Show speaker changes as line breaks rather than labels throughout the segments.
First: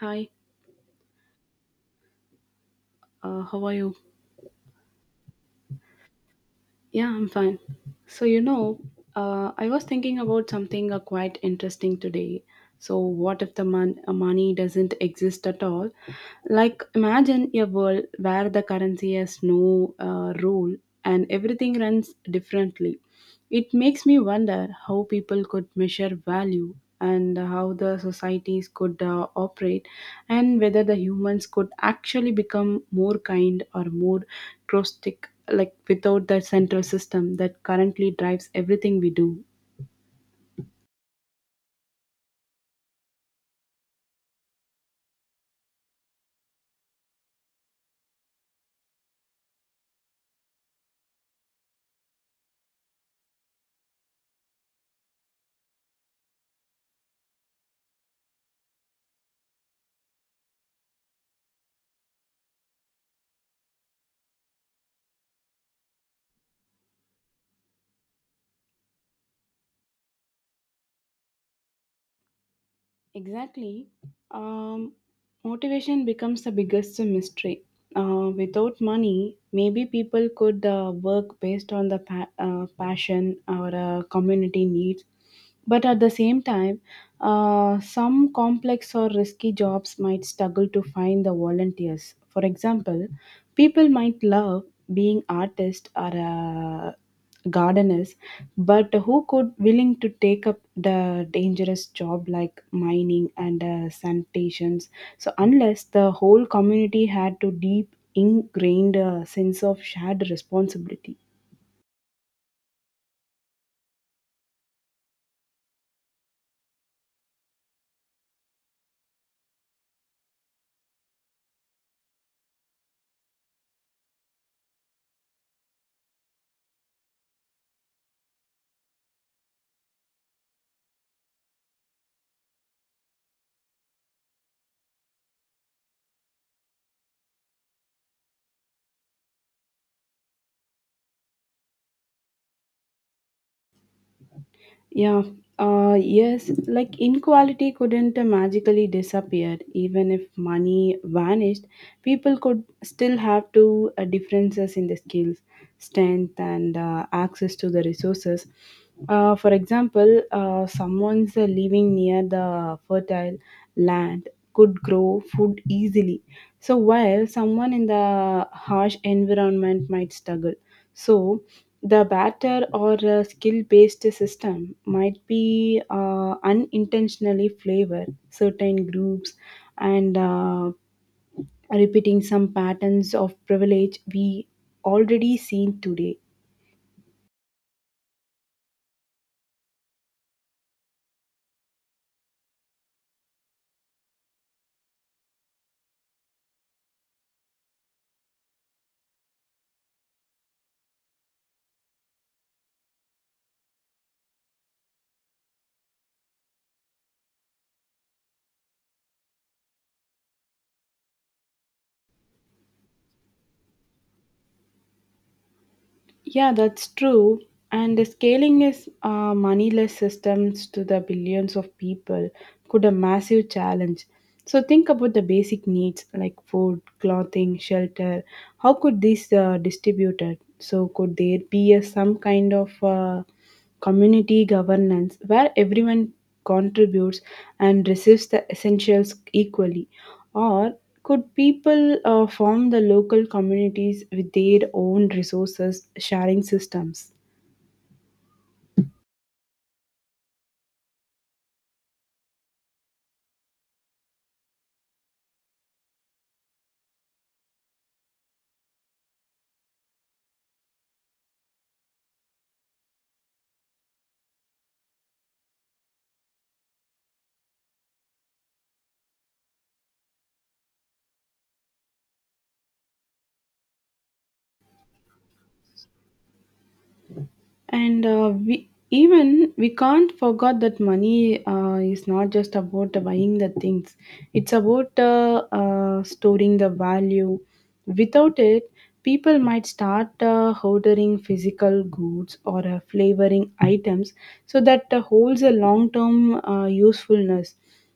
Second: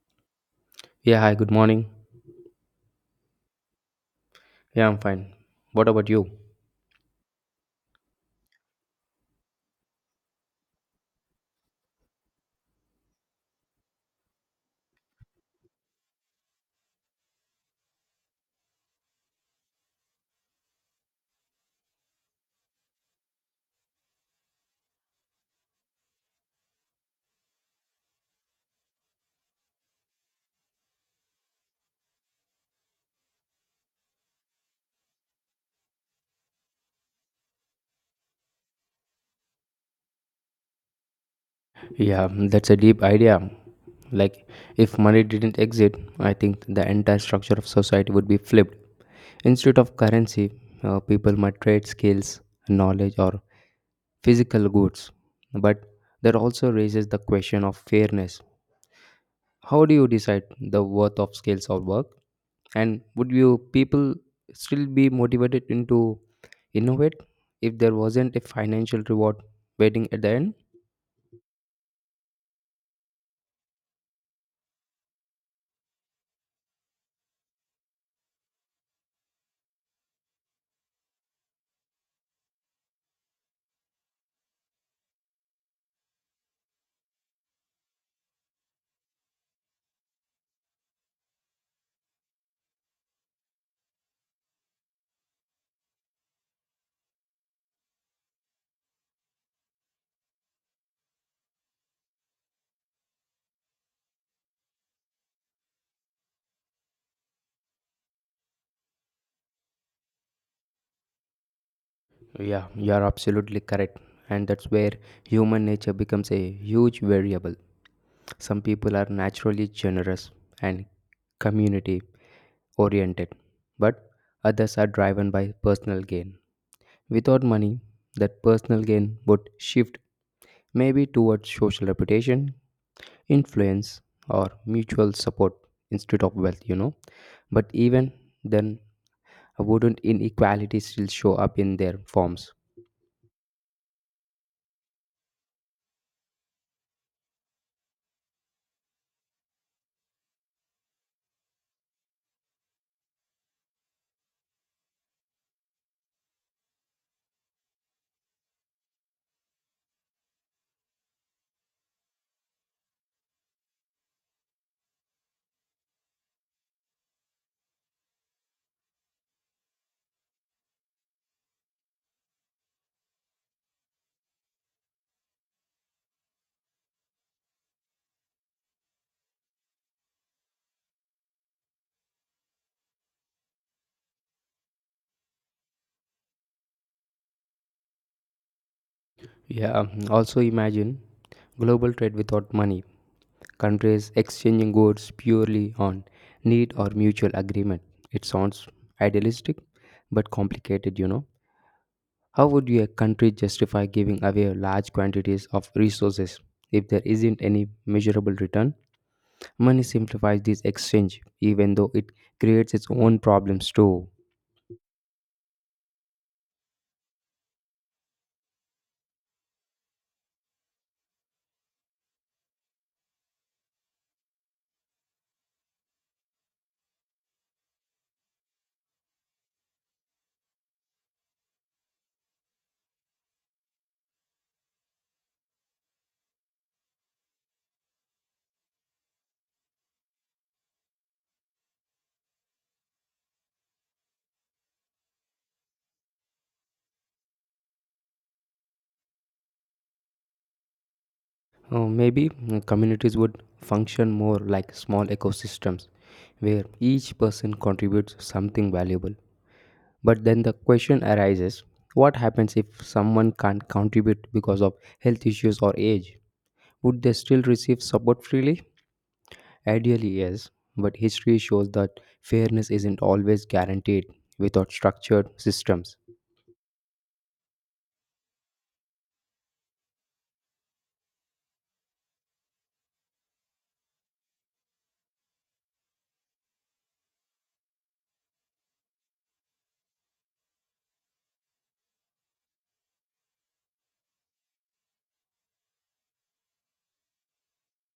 Hi,
Yeah, hi, good morning.
how are you?
Yeah, I'm fine. What about you?
Yeah, I'm fine. So, you know, I was thinking about something quite interesting today. So, what if money doesn't exist at all? Like, imagine a world where the currency has no rule and everything runs differently. It makes me wonder how people could measure value and how the societies could operate and whether the humans could actually become more kind or more drastic, like without the central system that currently drives everything we do.
Yeah, that's a deep idea. Like, if money didn't exist, I think the entire structure of society would be flipped. Instead of currency, people might trade skills, knowledge, or physical goods. But that also raises the question of fairness. How do you decide the worth of skills or work? And would you people still be motivated into innovate if there wasn't a financial reward waiting at the end?
Exactly. Um, Motivation becomes the biggest mystery. Without money, maybe people could work based on passion or community needs. But at the same time, some complex or risky jobs might struggle to find the volunteers. For example, people might love being artists or gardeners, but who could willing to take up the dangerous job like mining and sanitations? So unless the whole community had to deep ingrained sense of shared responsibility.
Yeah, you're absolutely correct. And that's where human nature becomes a huge variable. Some people are naturally generous and community oriented, but others are driven by personal gain. Without money, that personal gain would shift maybe towards social reputation, influence, or mutual support instead of wealth. But even then, wouldn't inequality still show up in their forms?
Yeah, yes, like inequality couldn't magically disappear. Even if money vanished, people could still have to differences in the skills, strength, and access to the resources. For example, someone's living near the fertile land could grow food easily. So while someone in the harsh environment might struggle. So the batter or a skill based system might be unintentionally flavor certain groups and repeating some patterns of privilege we already seen today.
Yeah, also imagine global trade without money, countries exchanging goods purely on need or mutual agreement. It sounds idealistic but complicated. How would your country justify giving away large quantities of resources if there isn't any measurable return? Money simplifies this exchange, even though it creates its own problems too.
Yeah, that's true. And the scaling is moneyless systems to the billions of people could a massive challenge. So think about the basic needs like food, clothing, shelter. How could these distributed? So could there be a, some kind of community governance where everyone contributes and receives the essentials equally, or could people form the local communities with their own resources sharing systems?
Maybe communities would function more like small ecosystems where each person contributes something valuable. But then the question arises, what happens if someone can't contribute because of health issues or age? Would they still receive support freely? Ideally, yes, but history shows that fairness isn't always guaranteed without structured systems.
And we even we can't forget that money is not just about buying the things, it's about storing the value. Without it, people might start hoarding physical goods or flavoring items so that holds a long term usefulness,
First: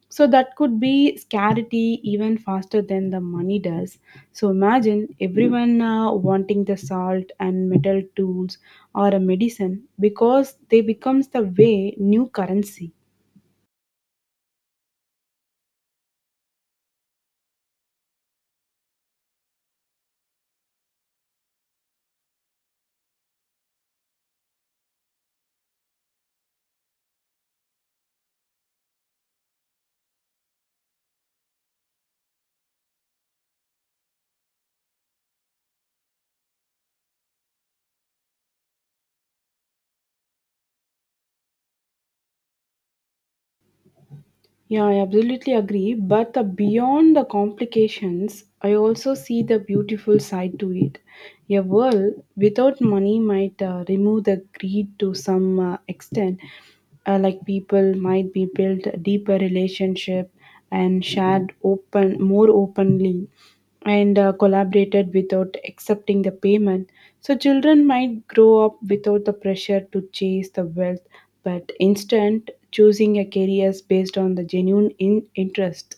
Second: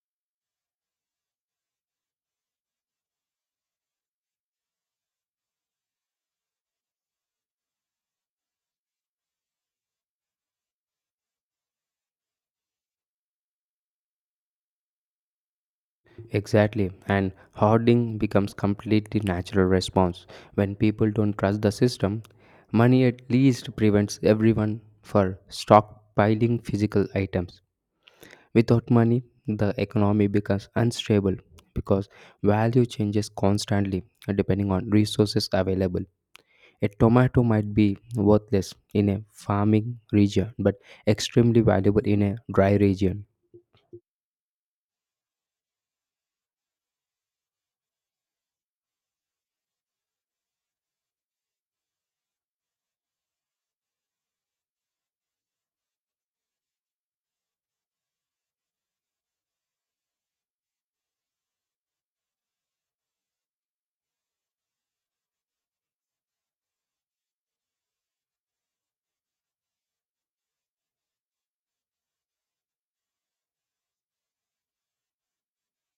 so that could be scarcity even faster than the money does. So imagine everyone wanting the salt and metal tools or a medicine because they becomes the way new currency.
Exactly, and hoarding becomes completely natural response when people don't trust the system. Money at least prevents everyone for stockpiling physical items. Without money, the economy becomes unstable because value changes constantly depending on resources available. A tomato might be worthless in a farming region but extremely valuable in a dry region.
Yeah, I absolutely agree. But the beyond the complications, I also see the beautiful side to it. A world without money might remove the greed to some extent. Like people might be built a deeper relationship and shared open more openly and collaborated without accepting the payment. So, children might grow up without the pressure to chase the wealth, but instead choosing a career based on the genuine interest.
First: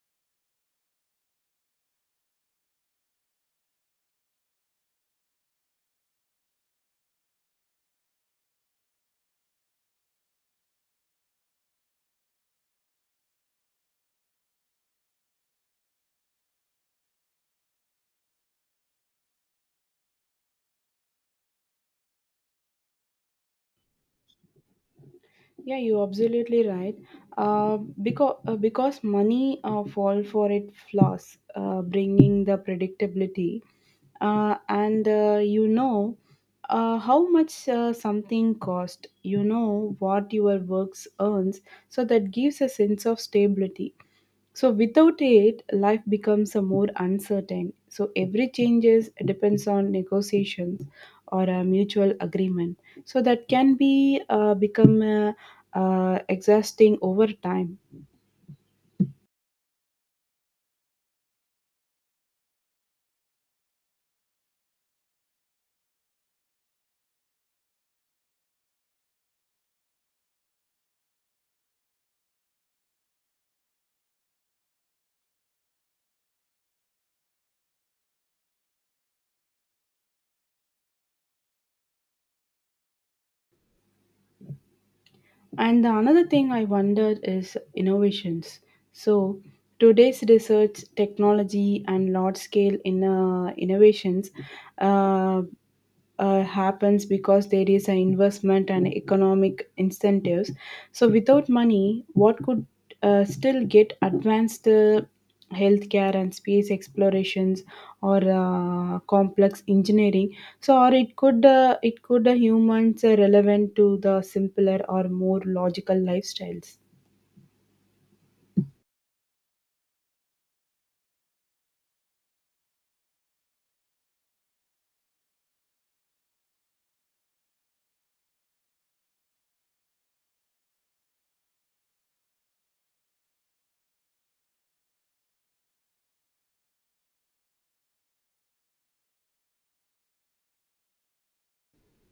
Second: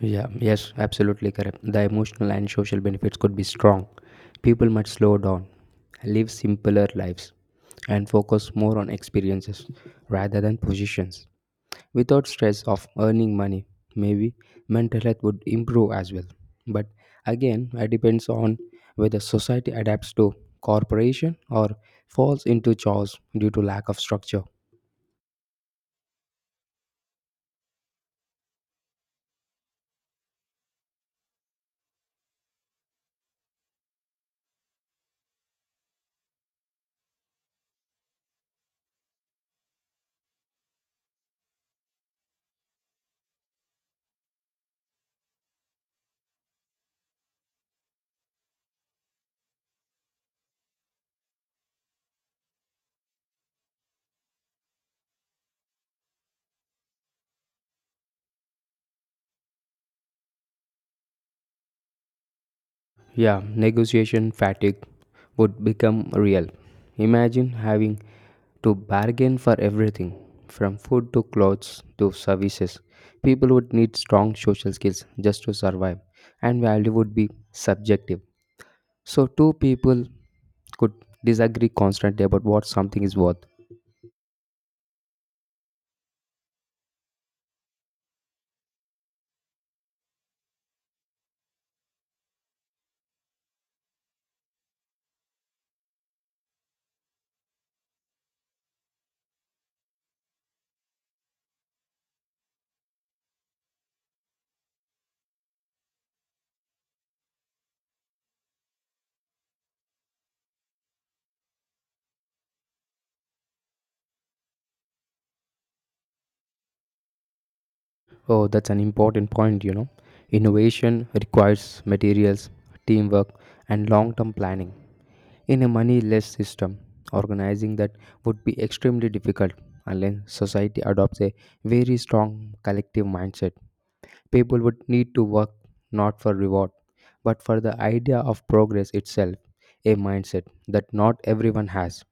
Yeah, yes, absolutely correct. The emotional and social benefits could be strong. People might slow down, live simpler lives, and focus more on experiences rather than positions. Without stress of earning money, maybe mental health would improve as well, but again it depends on whether society adapts to corporation or falls into chores due to lack of structure.
Yeah, you're absolutely right. Uh, because because money fall for it flaws, bringing the predictability, and how much something cost. You know what your works earns, so that gives a sense of stability. So without it, life becomes a more uncertain. So every changes depends on negotiations or a mutual agreement. So that can be become exhausting over time.
Yeah, negotiation fatigue would become real. Imagine having to bargain for everything from food to clothes to services. People would need strong social skills just to survive, and value would be subjective, so two people could disagree constantly about what something is worth.
And the another thing I wonder is innovations. So today's research, technology, and large scale in innovations. Uh, Happens because there is an investment and economic incentives. So without money, what could still get advanced healthcare and space explorations or complex engineering. So or it could humans relevant to the simpler or more logical lifestyles.
Oh, that's an important point. Innovation requires materials, teamwork, and long term planning. In a moneyless system, organizing that would be extremely difficult unless society adopts a very strong collective mindset. People would need to work not for reward, but for the idea of progress itself, a mindset that not everyone has.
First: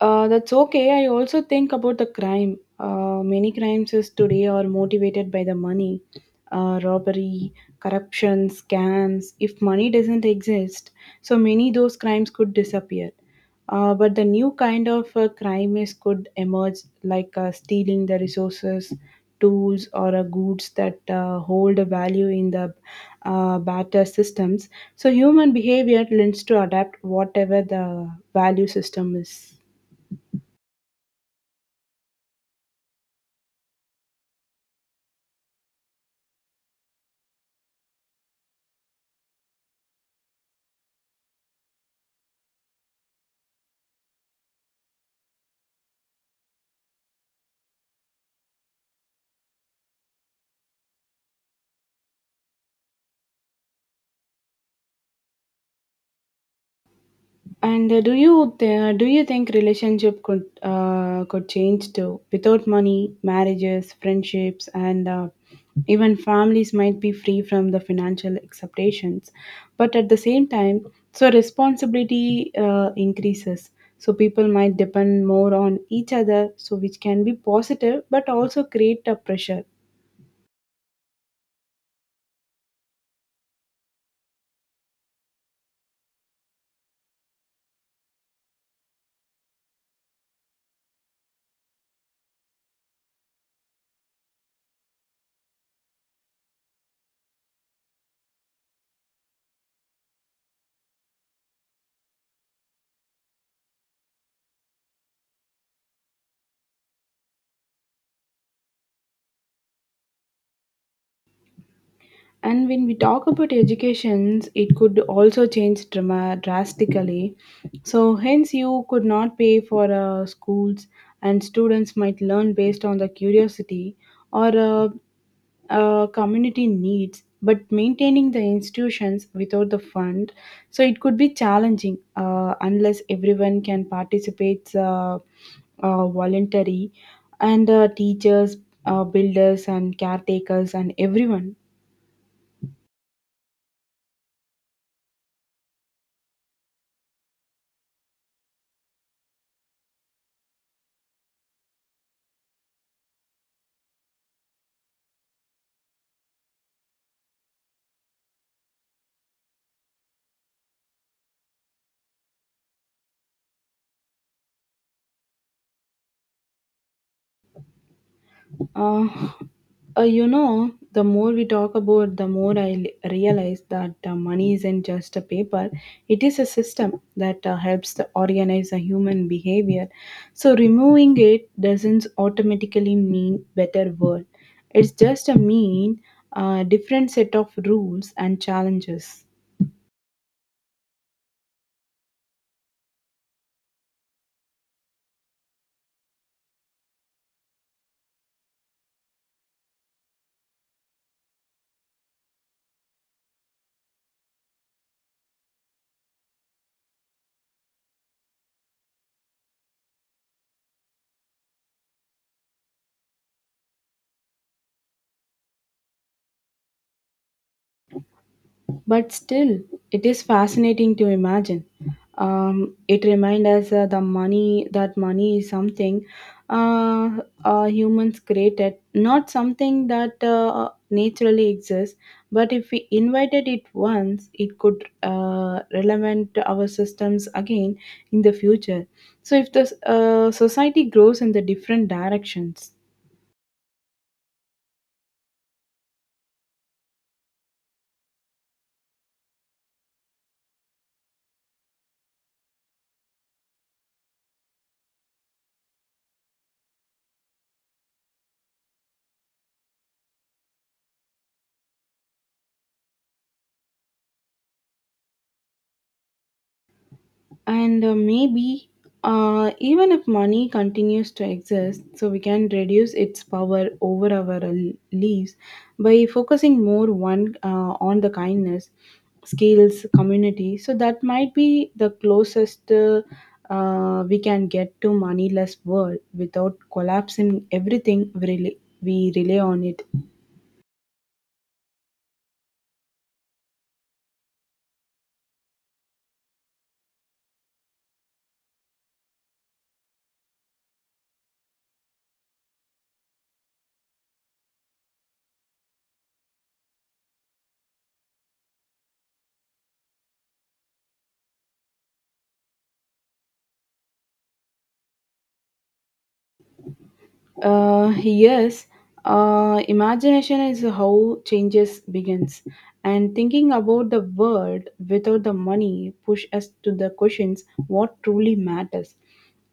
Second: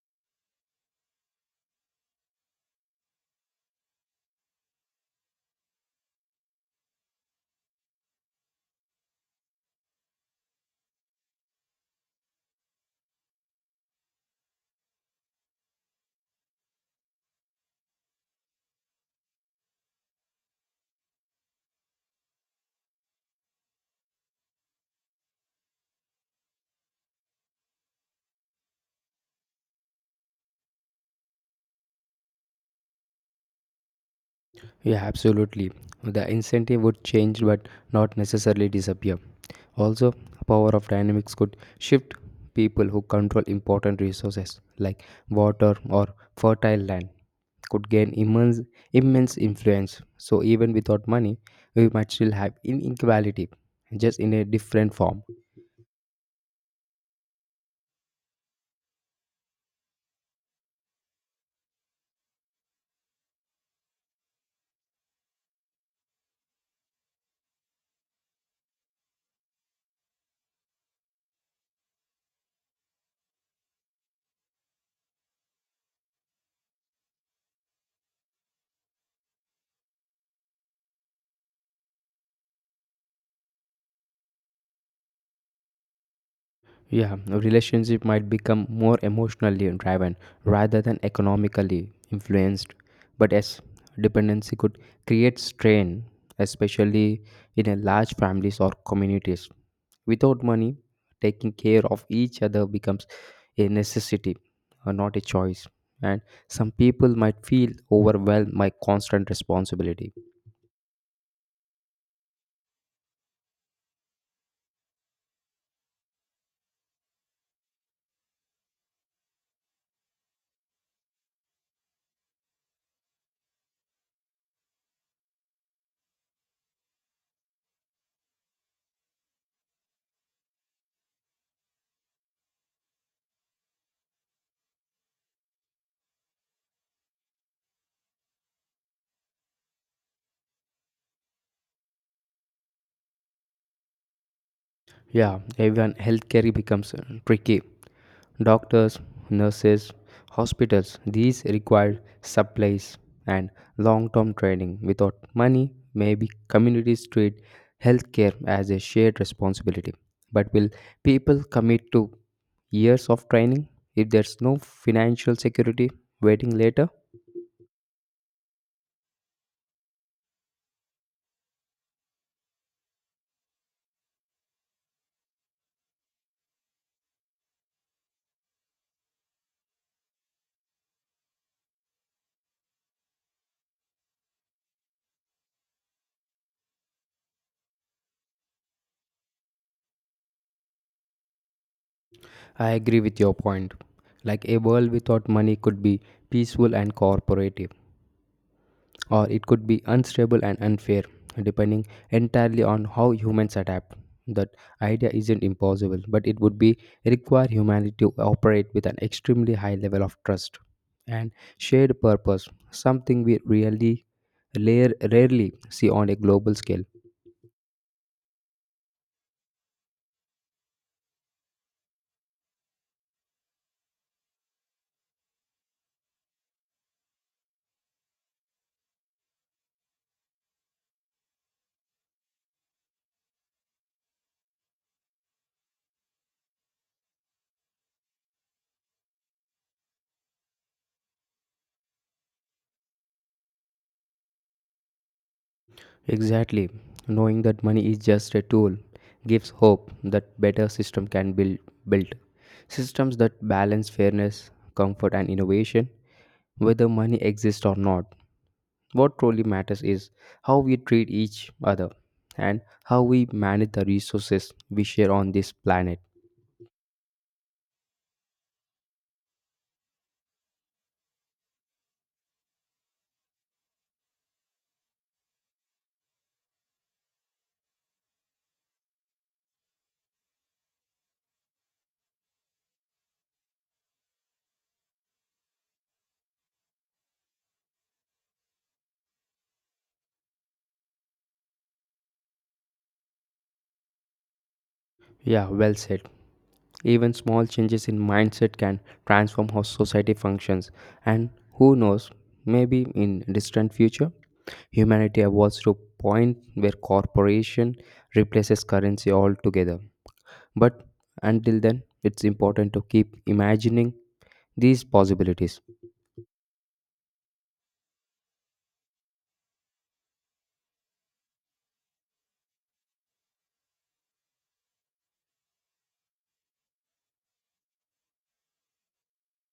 That's okay. I also think about the crime. Many crimes is today are motivated by the money, robbery, corruption, scams. If money doesn't exist, so many those crimes could disappear. But the new kind of crime is could emerge, like stealing the resources, tools, or goods that hold a value in the barter systems. So human behavior lends to adapt whatever the value system is.
Yeah, absolutely. The incentive would change but not necessarily disappear. Also, power of dynamics could shift people who control important resources like water or fertile land could gain immense influence. So even without money, we might still have inequality just in a different form.
And do you think relationship could change too? Without money, marriages, friendships, and even families might be free from the financial expectations. But at the same time, so responsibility increases. So people might depend more on each other, so which can be positive, but also create a pressure.
Yeah, a relationship might become more emotionally driven rather than economically influenced. But as dependency could create strain, especially in a large families or communities. Without money, taking care of each other becomes a necessity, not a choice. And some people might feel overwhelmed by constant responsibility.
And when we talk about educations, it could also change drama drastically. So hence you could not pay for schools, and students might learn based on the curiosity or community needs. But maintaining the institutions without the fund, so it could be challenging unless everyone can participate voluntary, and teachers, builders and caretakers and everyone.
Yeah, even healthcare becomes tricky. Doctors, nurses, hospitals, these require supplies and long term training. Without money, maybe communities treat healthcare as a shared responsibility. But will people commit to years of training if there's no financial security waiting later?
Uh, you know, the more we talk about, the more I realize that money isn't just a paper. It is a system that helps to organize a human behavior. So removing it doesn't automatically mean better world. It's just a mean different set of rules and challenges.
I agree with your point. Like a world without money could be peaceful and cooperative, or it could be unstable and unfair, depending entirely on how humans adapt. That idea isn't impossible, but it would be require humanity to operate with an extremely high level of trust and shared purpose, something we really rarely see on a global scale.
But still, it is fascinating to imagine. It reminds us the money that money is something uh, humans created, not something that naturally exists. But if we invited it once, it could relevant to our systems again in the future. So if the society grows in the different directions.
Exactly. Knowing that money is just a tool gives hope that better system can build built. Systems that balance fairness, comfort and innovation, whether money exists or not. What truly matters is how we treat each other and how we manage the resources we share on this planet.
And maybe even if money continues to exist, so we can reduce its power over our lives by focusing more one on the kindness skills community, so that might be the closest we can get to moneyless world without collapsing everything we rely on it.
Yeah, well said. Even small changes in mindset can transform how society functions, and who knows, maybe in distant future humanity evolves to a point where corporation replaces currency altogether. But until then, it's important to keep imagining these possibilities.
Yes, imagination is how changes begins, and thinking about the world without the money push us to the questions what truly matters,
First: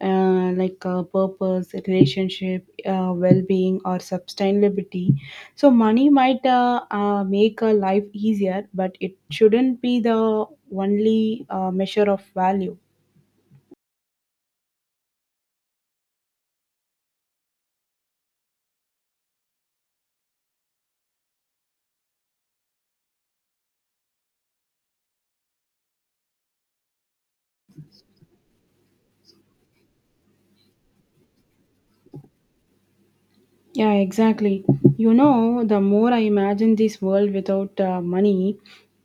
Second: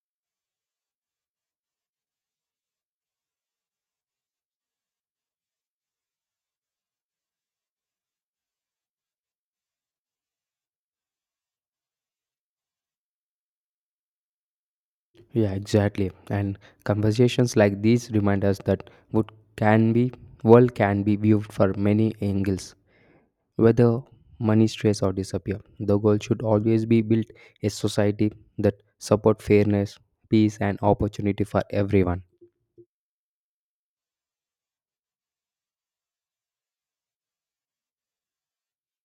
like purpose, relationship, well-being, or sustainability. So money might make a life easier, but it shouldn't be the only measure of value.
Yeah, exactly. And conversations like these remind us that what can be world can be viewed for many angles, whether money strays or disappear. The goal should always be built a society that support fairness, peace, and opportunity for everyone.
Yeah, exactly. You know, the more I imagine this world without money,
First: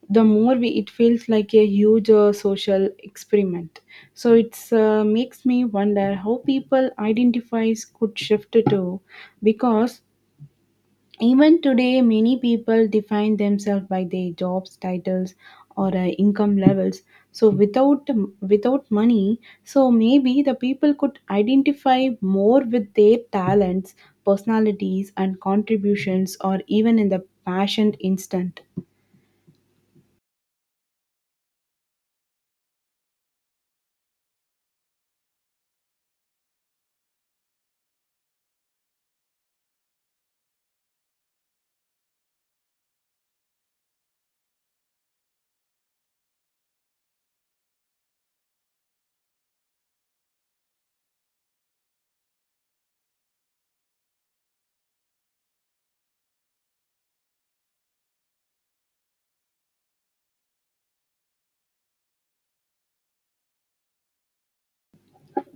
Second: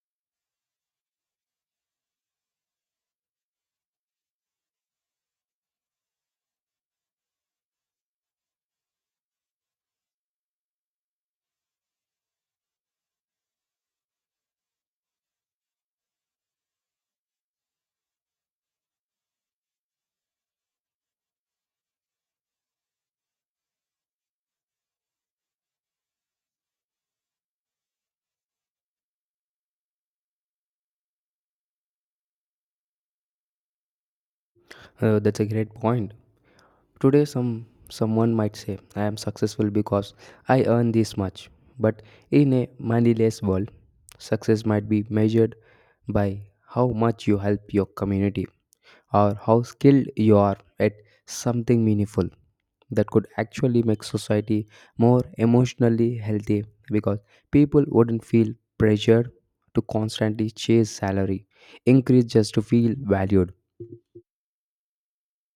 the more we, it feels like a huge social experiment. So it's makes me wonder how people identifies could shift to, because even today, many people define themselves by their jobs, titles, or income levels. So without money, so maybe the people could identify more with their talents, personalities, and contributions, or even in the passion instant.
That's a great point. Today, someone might say, "I am successful because I earn this much," but in a moneyless world, success might be measured by how much you help your community or how skilled you are at something meaningful. That could actually make society more emotionally healthy because people wouldn't feel pressured to constantly chase salary increase just to feel valued.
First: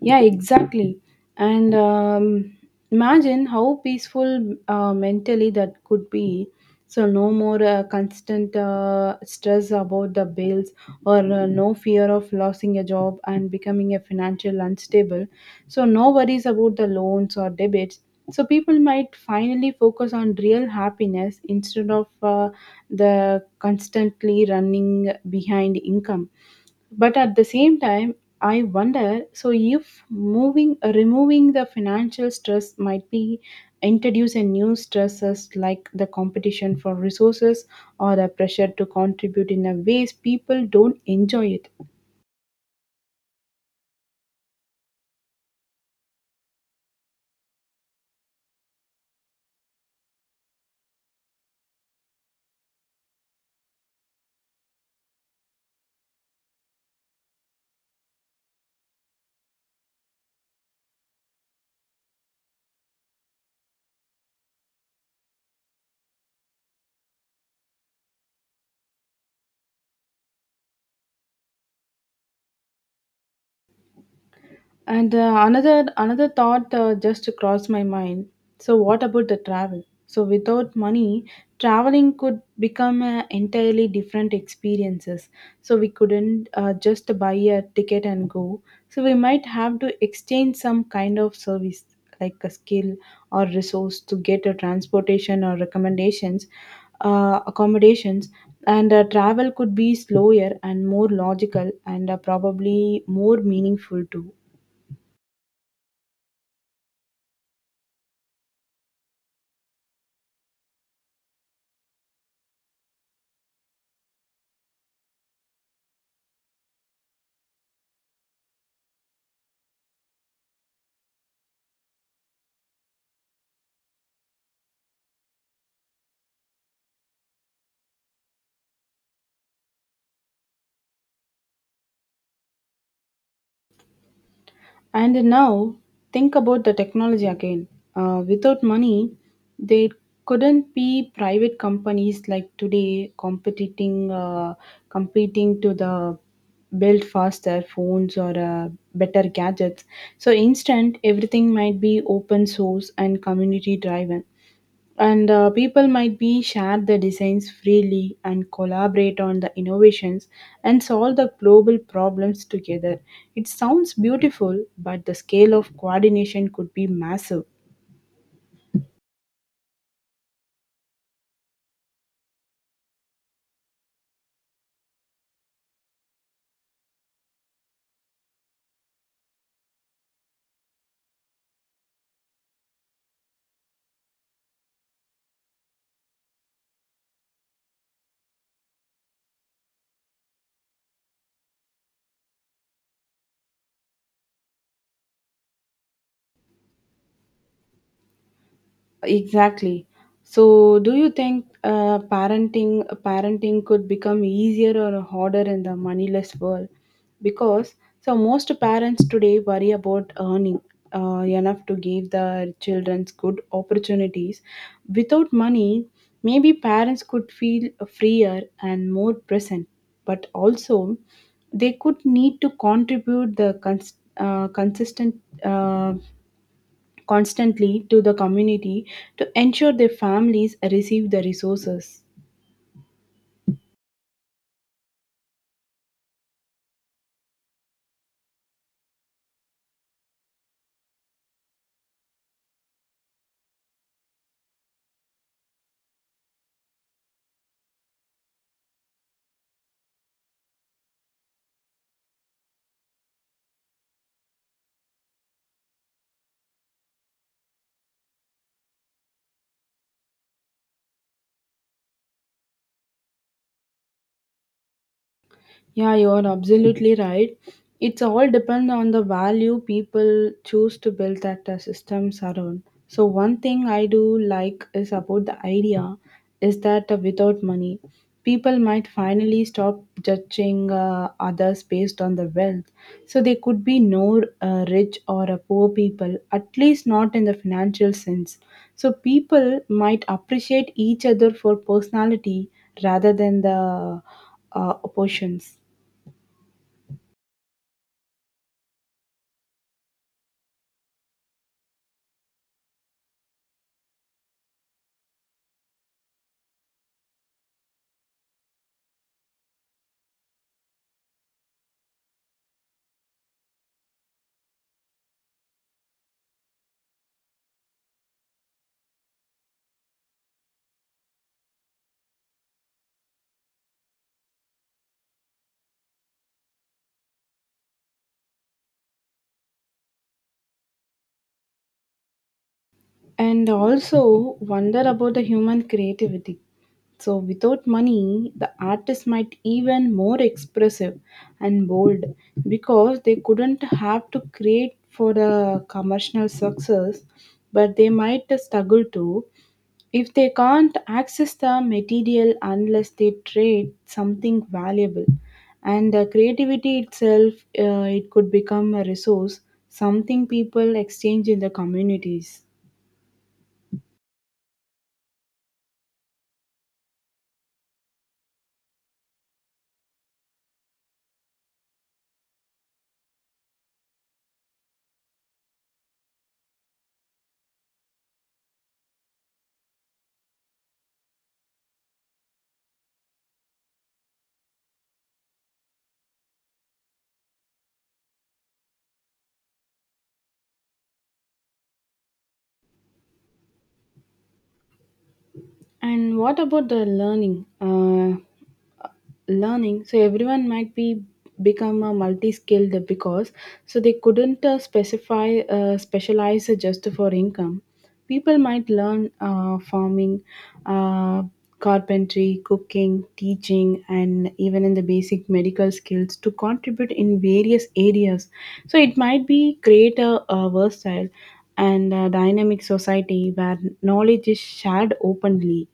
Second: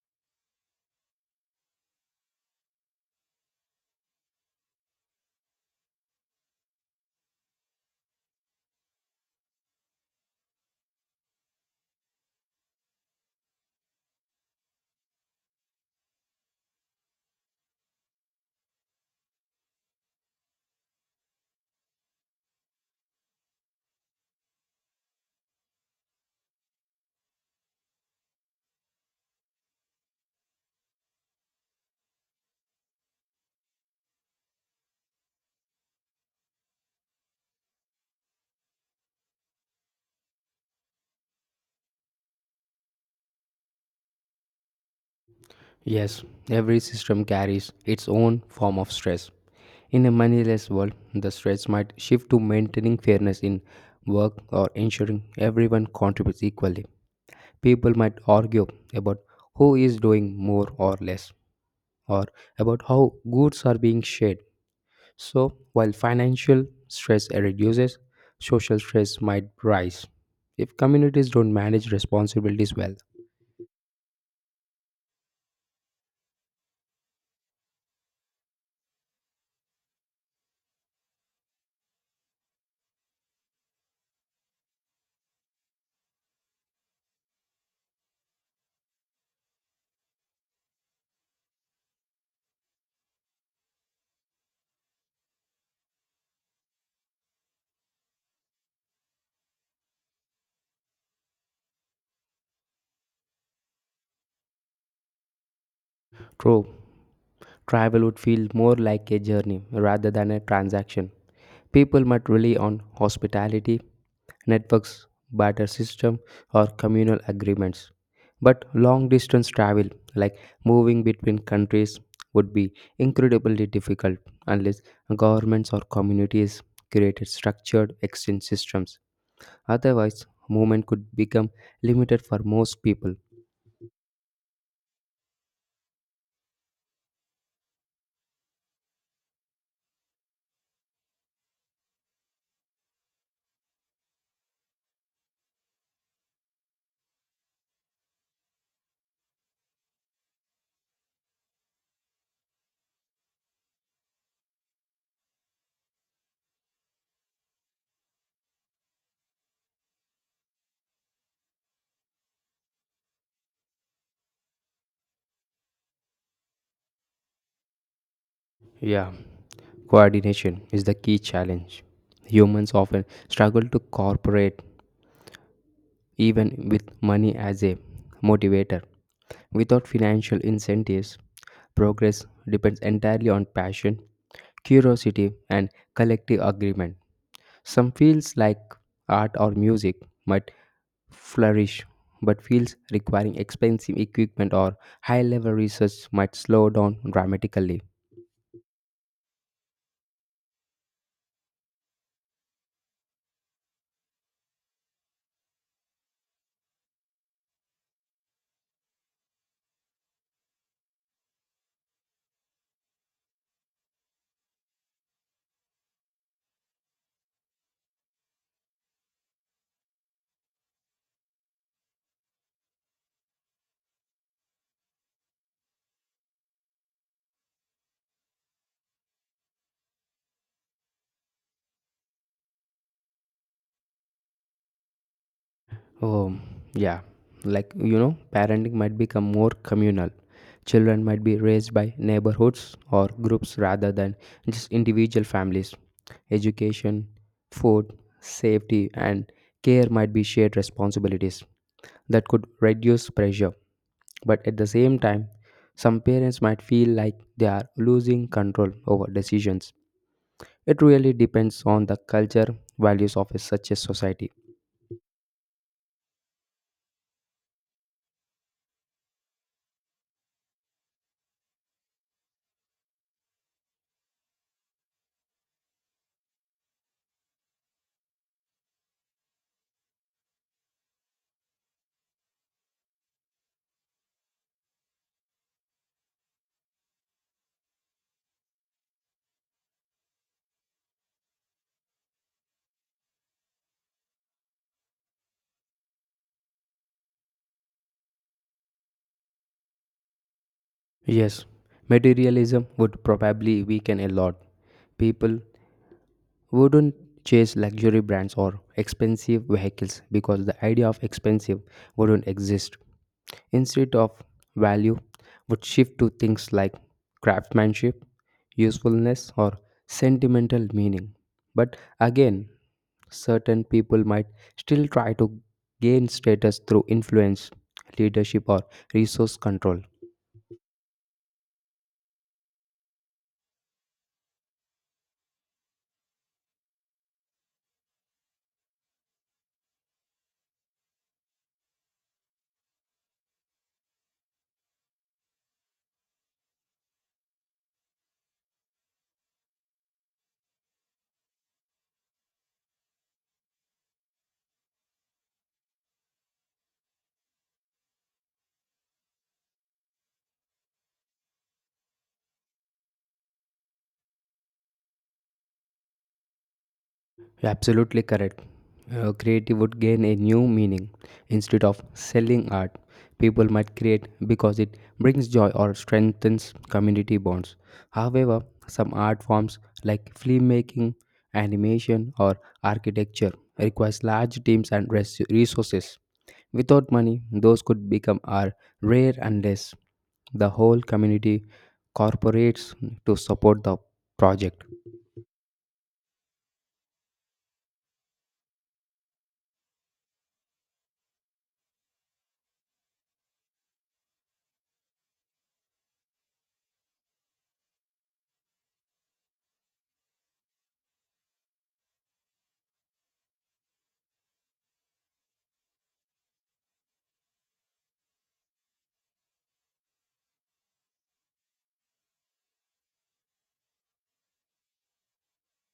Yeah, exactly. And imagine how peaceful mentally that could be. So, no more constant stress about the bills or no fear of losing a job and becoming a financial unstable. So, no worries about the loans or debits. So, people might finally focus on real happiness instead of the constantly running behind income, but at the same time I wonder, so if moving removing the financial stress might be introduce a new stresses like the competition for resources or the pressure to contribute in a ways people don't enjoy it.
Yes, every system carries its own form of stress. In a moneyless world, the stress might shift to maintaining fairness in work or ensuring everyone contributes equally. People might argue about who is doing more or less, or about how goods are being shared. So, while financial stress reduces, social stress might rise if communities don't manage responsibilities well.
And another another thought just crossed my mind. So what about the travel? So without money, traveling could become a entirely different experiences. So we couldn't just buy a ticket and go. So we might have to exchange some kind of service like a skill or resource to get a transportation or recommendations, accommodations. And travel could be slower and more logical and probably more meaningful too.
True. Travel would feel more like a journey rather than a transaction. People might rely on hospitality, networks, barter system, or communal agreements. But long distance travel, like moving between countries, would be incredibly difficult unless governments or communities created structured exchange systems. Otherwise, movement could become limited for most people.
And now, think about the technology again. Without money, there couldn't be private companies like today competing to the build faster phones or better gadgets. So, instant, everything might be open source and community driven, and people might be share the designs freely and collaborate on the innovations and solve the global problems together. It sounds beautiful, but the scale of coordination could be massive.
Yeah, coordination is the key challenge. Humans often struggle to cooperate even with money as a motivator. Without financial incentives, progress depends entirely on passion, curiosity, and collective agreement. Some fields like art or music might flourish, but fields requiring expensive equipment or high level research might slow down dramatically.
Exactly. So, do you think parenting could become easier or harder in the moneyless world? Because so most parents today worry about earning enough to give their children good opportunities. Without money, maybe parents could feel freer and more present, but also they could need to contribute consistent. Uh, Constantly to the community to ensure their families receive the resources.
Oh, yeah. Like, you know, parenting might become more communal. Children might be raised by neighborhoods or groups rather than just individual families. Education, food, safety, and care might be shared responsibilities that could reduce pressure. But at the same time, some parents might feel like they are losing control over decisions. It really depends on the culture, values of such a society.
Yeah, you are absolutely right. It's all depend on the value people choose to build that systems around. So one thing I do like is about the idea is that without money, people might finally stop judging others based on their wealth. So they could be no rich or poor people, at least not in the financial sense. So people might appreciate each other for personality rather than the oppositions.
Yes, materialism would probably weaken a lot. People wouldn't chase luxury brands or expensive vehicles because the idea of expensive wouldn't exist. Instead of value would shift to things like craftsmanship, usefulness or sentimental meaning. But again, certain people might still try to gain status through influence, leadership or resource control.
And also wonder about the human creativity. So, without money, the artist might even more expressive and bold because they couldn't have to create for the commercial success, but they might struggle to if they can't access the material unless they trade something valuable. And the creativity itself, it could become a resource, something people exchange in the communities.
You're absolutely correct. Creative would gain a new meaning. Instead of selling art, people might create because it brings joy or strengthens community bonds. However, some art forms like film making, animation, or architecture requires large teams and resources. Without money, those could become are rare unless the whole community cooperates to support the project.
And what about the learning? Learning. So everyone might be become a multi-skilled because so they couldn't specify specialize just for income. People might learn farming, uh, carpentry, cooking, teaching, and even in the basic medical skills to contribute in various areas. So it might be a versatile and a dynamic society where knowledge is shared openly.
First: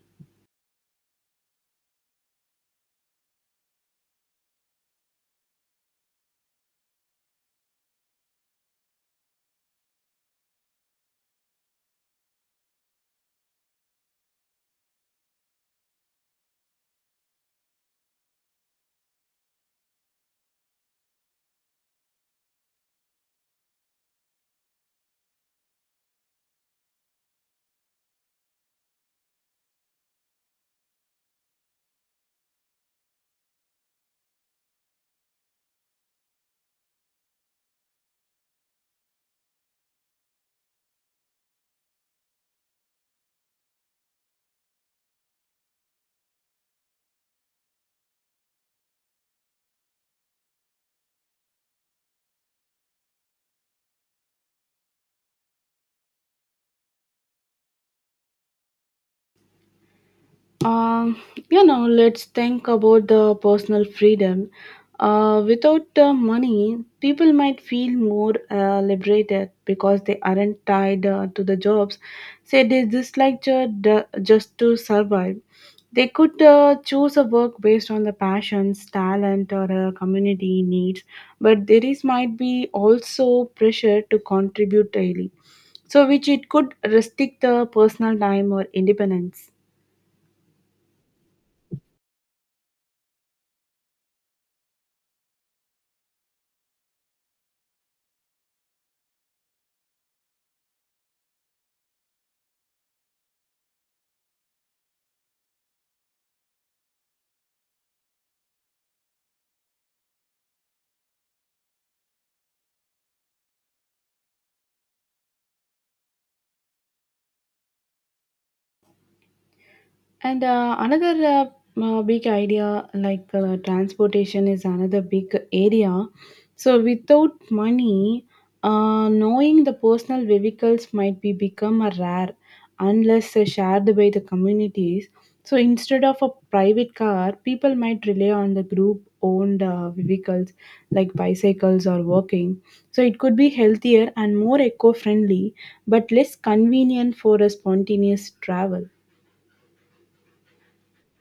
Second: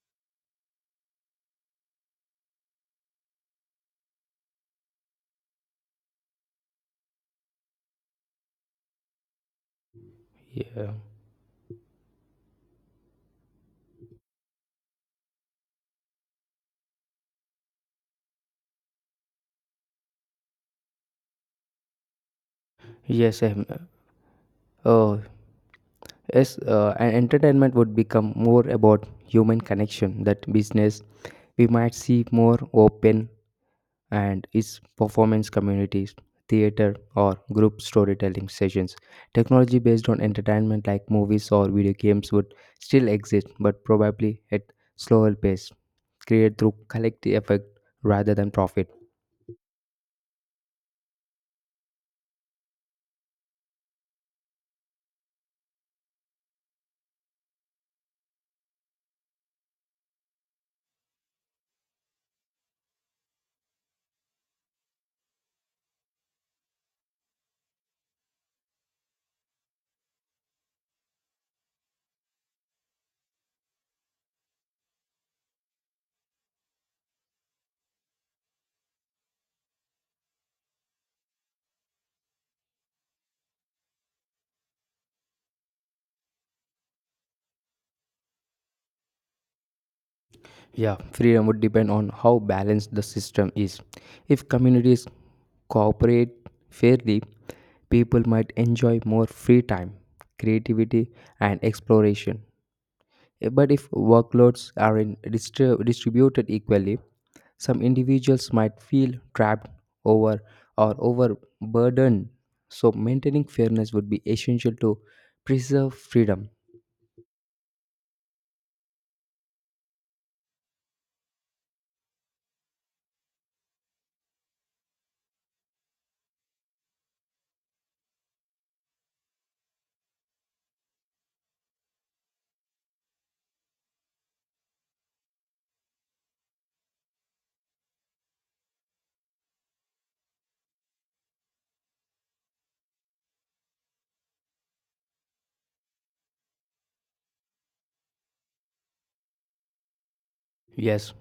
Yeah. Yes, um, oh, Yes, and entertainment would become more about human connection. That business we might see more open and its performance communities, theater or group storytelling sessions. Technology based on entertainment like movies or video games would still exist, but probably at slower pace, created through collective effect rather than profit.
Um, you know, let's think about the personal freedom. Without money, people might feel more liberated because they aren't tied to the jobs. Say they dislike just to survive. They could choose a work based on the passions, talent, or community needs, but there is might be also pressure to contribute daily, so which it could restrict the personal time or independence.
Yeah, freedom would depend on how balanced the system is. If communities cooperate fairly, people might enjoy more free time, creativity, and exploration. But if workloads are in distributed equally, some individuals might feel trapped over or overburdened. So maintaining fairness would be essential to preserve freedom.
And another big idea, like transportation is another big area. So without money, knowing the personal vehicles might be become a rare unless shared by the communities. So instead of a private car, people might rely on the group owned vehicles like bicycles or walking. So it could be healthier and more eco-friendly, but less convenient for a spontaneous travel.
Yes,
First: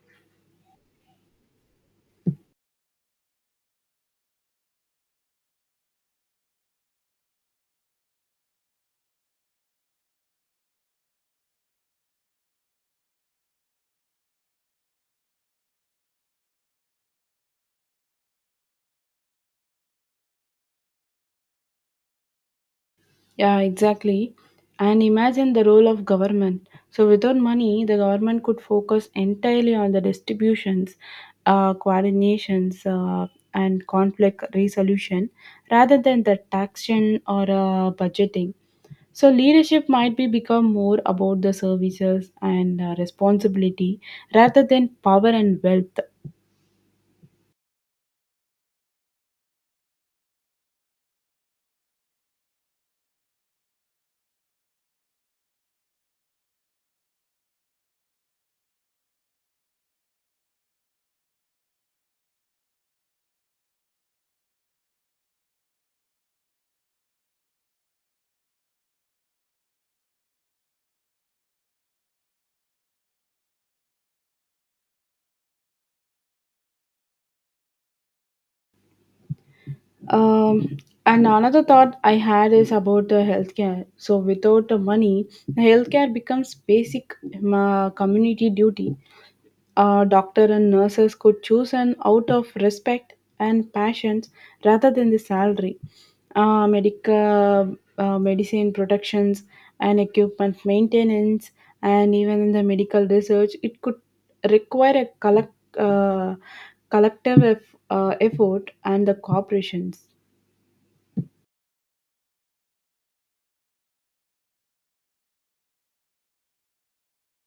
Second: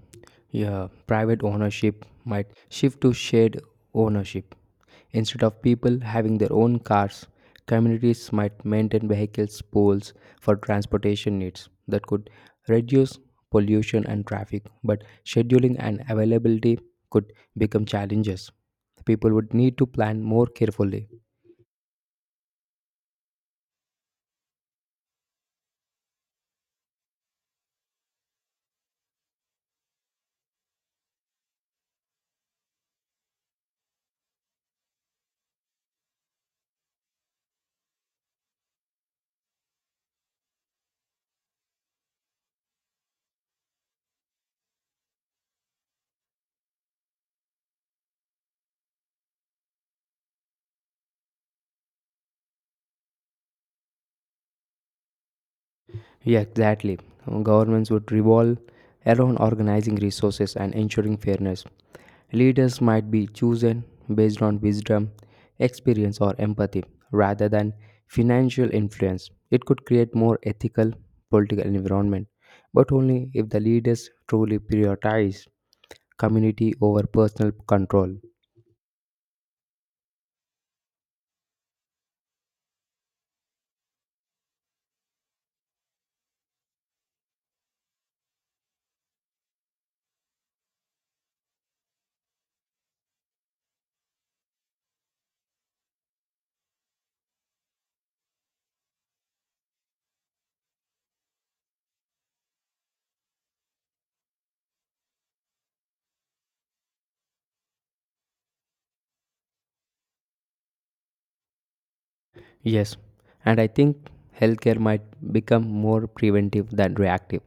yeah, private ownership might shift to shared ownership. Instead of people having their own cars, communities might maintain vehicles pools for transportation needs that could reduce pollution and traffic, but scheduling and availability could become challenges. People would need to plan more carefully.
Yeah, exactly. And imagine the role of government. So without money, the government could focus entirely on the distributions, coordinations, and conflict resolution rather than the taxation or budgeting. So leadership might be become more about the services and responsibility rather than power and wealth.
Yeah, exactly. Governments would revolve around organizing resources and ensuring fairness. Leaders might be chosen based on wisdom, experience, or empathy rather than financial influence. It could create more ethical political environment, but only if the leaders truly prioritize community over personal control.
Um, and another thought I had is about the healthcare. So without the money, healthcare becomes basic community duty. Doctor and nurses could choose an out of respect and passions rather than the salary. Medical Medicine protections and equipment maintenance and even in the medical research, it could require a uh, collective effort and the corporations.
Yes, and I think healthcare might become more preventive than reactive.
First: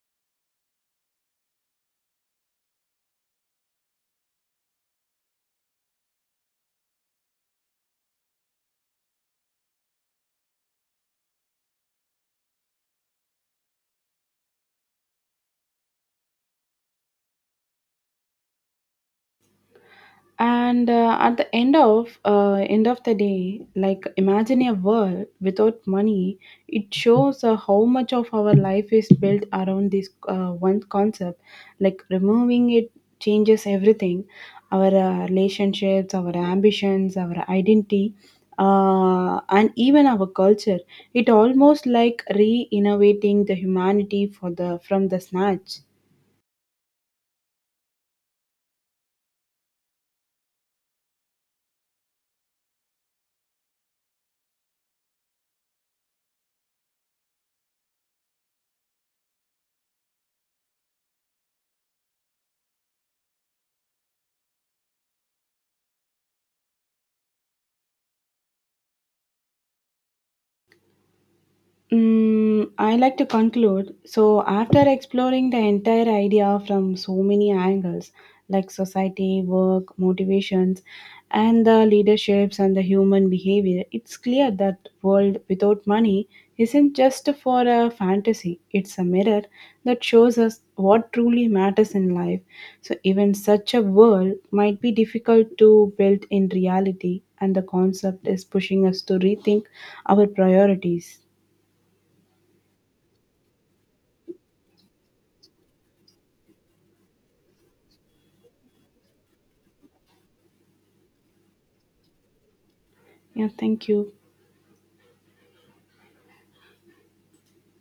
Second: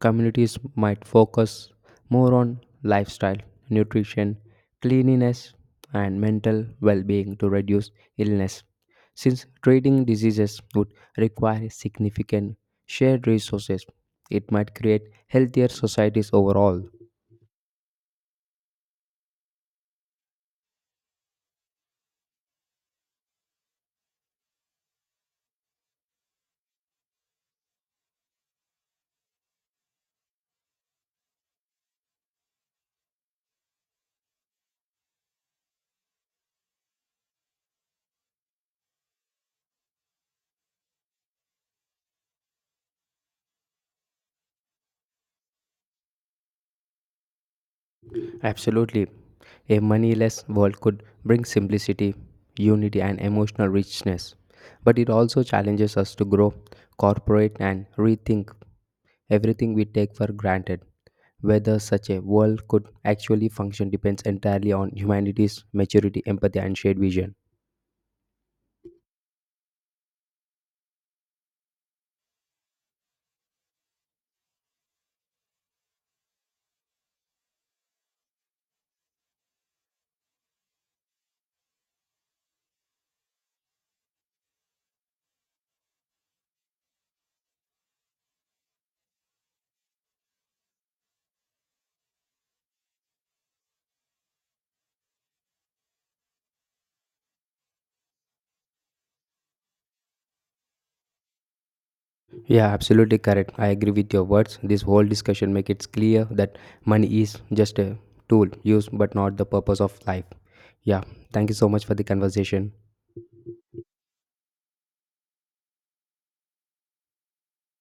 Communities might focus more on lifestyle, nutrition, cleanliness, and mental well being to reduce illness. Since treating diseases would require significant shared resources, it might create healthier societies overall.
And at the end of the day, like imagine a world without money, it shows how much of our life is built around this one concept. Like removing it changes everything, our relationships, our ambitions, our identity, and even our culture. It almost like re-innovating the humanity for the from the snatch.
Absolutely. A moneyless world could bring simplicity, unity, and emotional richness, but it also challenges us to grow, cooperate, and rethink everything we take for granted. Whether such a world could actually function depends entirely on humanity's maturity, empathy, and shared vision.
Mm, I like to conclude. So, after exploring the entire idea from so many angles, like society, work, motivations, and the leaderships and the human behavior, it's clear that world without money isn't just for a fantasy. It's a mirror that shows us what truly matters in life. So, even such a world might be difficult to build in reality, and the concept is pushing us to rethink our priorities.
Yeah, absolutely correct. I agree with your words. This whole discussion makes it clear that money is just a tool used but not the purpose of life. Yeah, thank you so much for the conversation.
Yeah, thank you.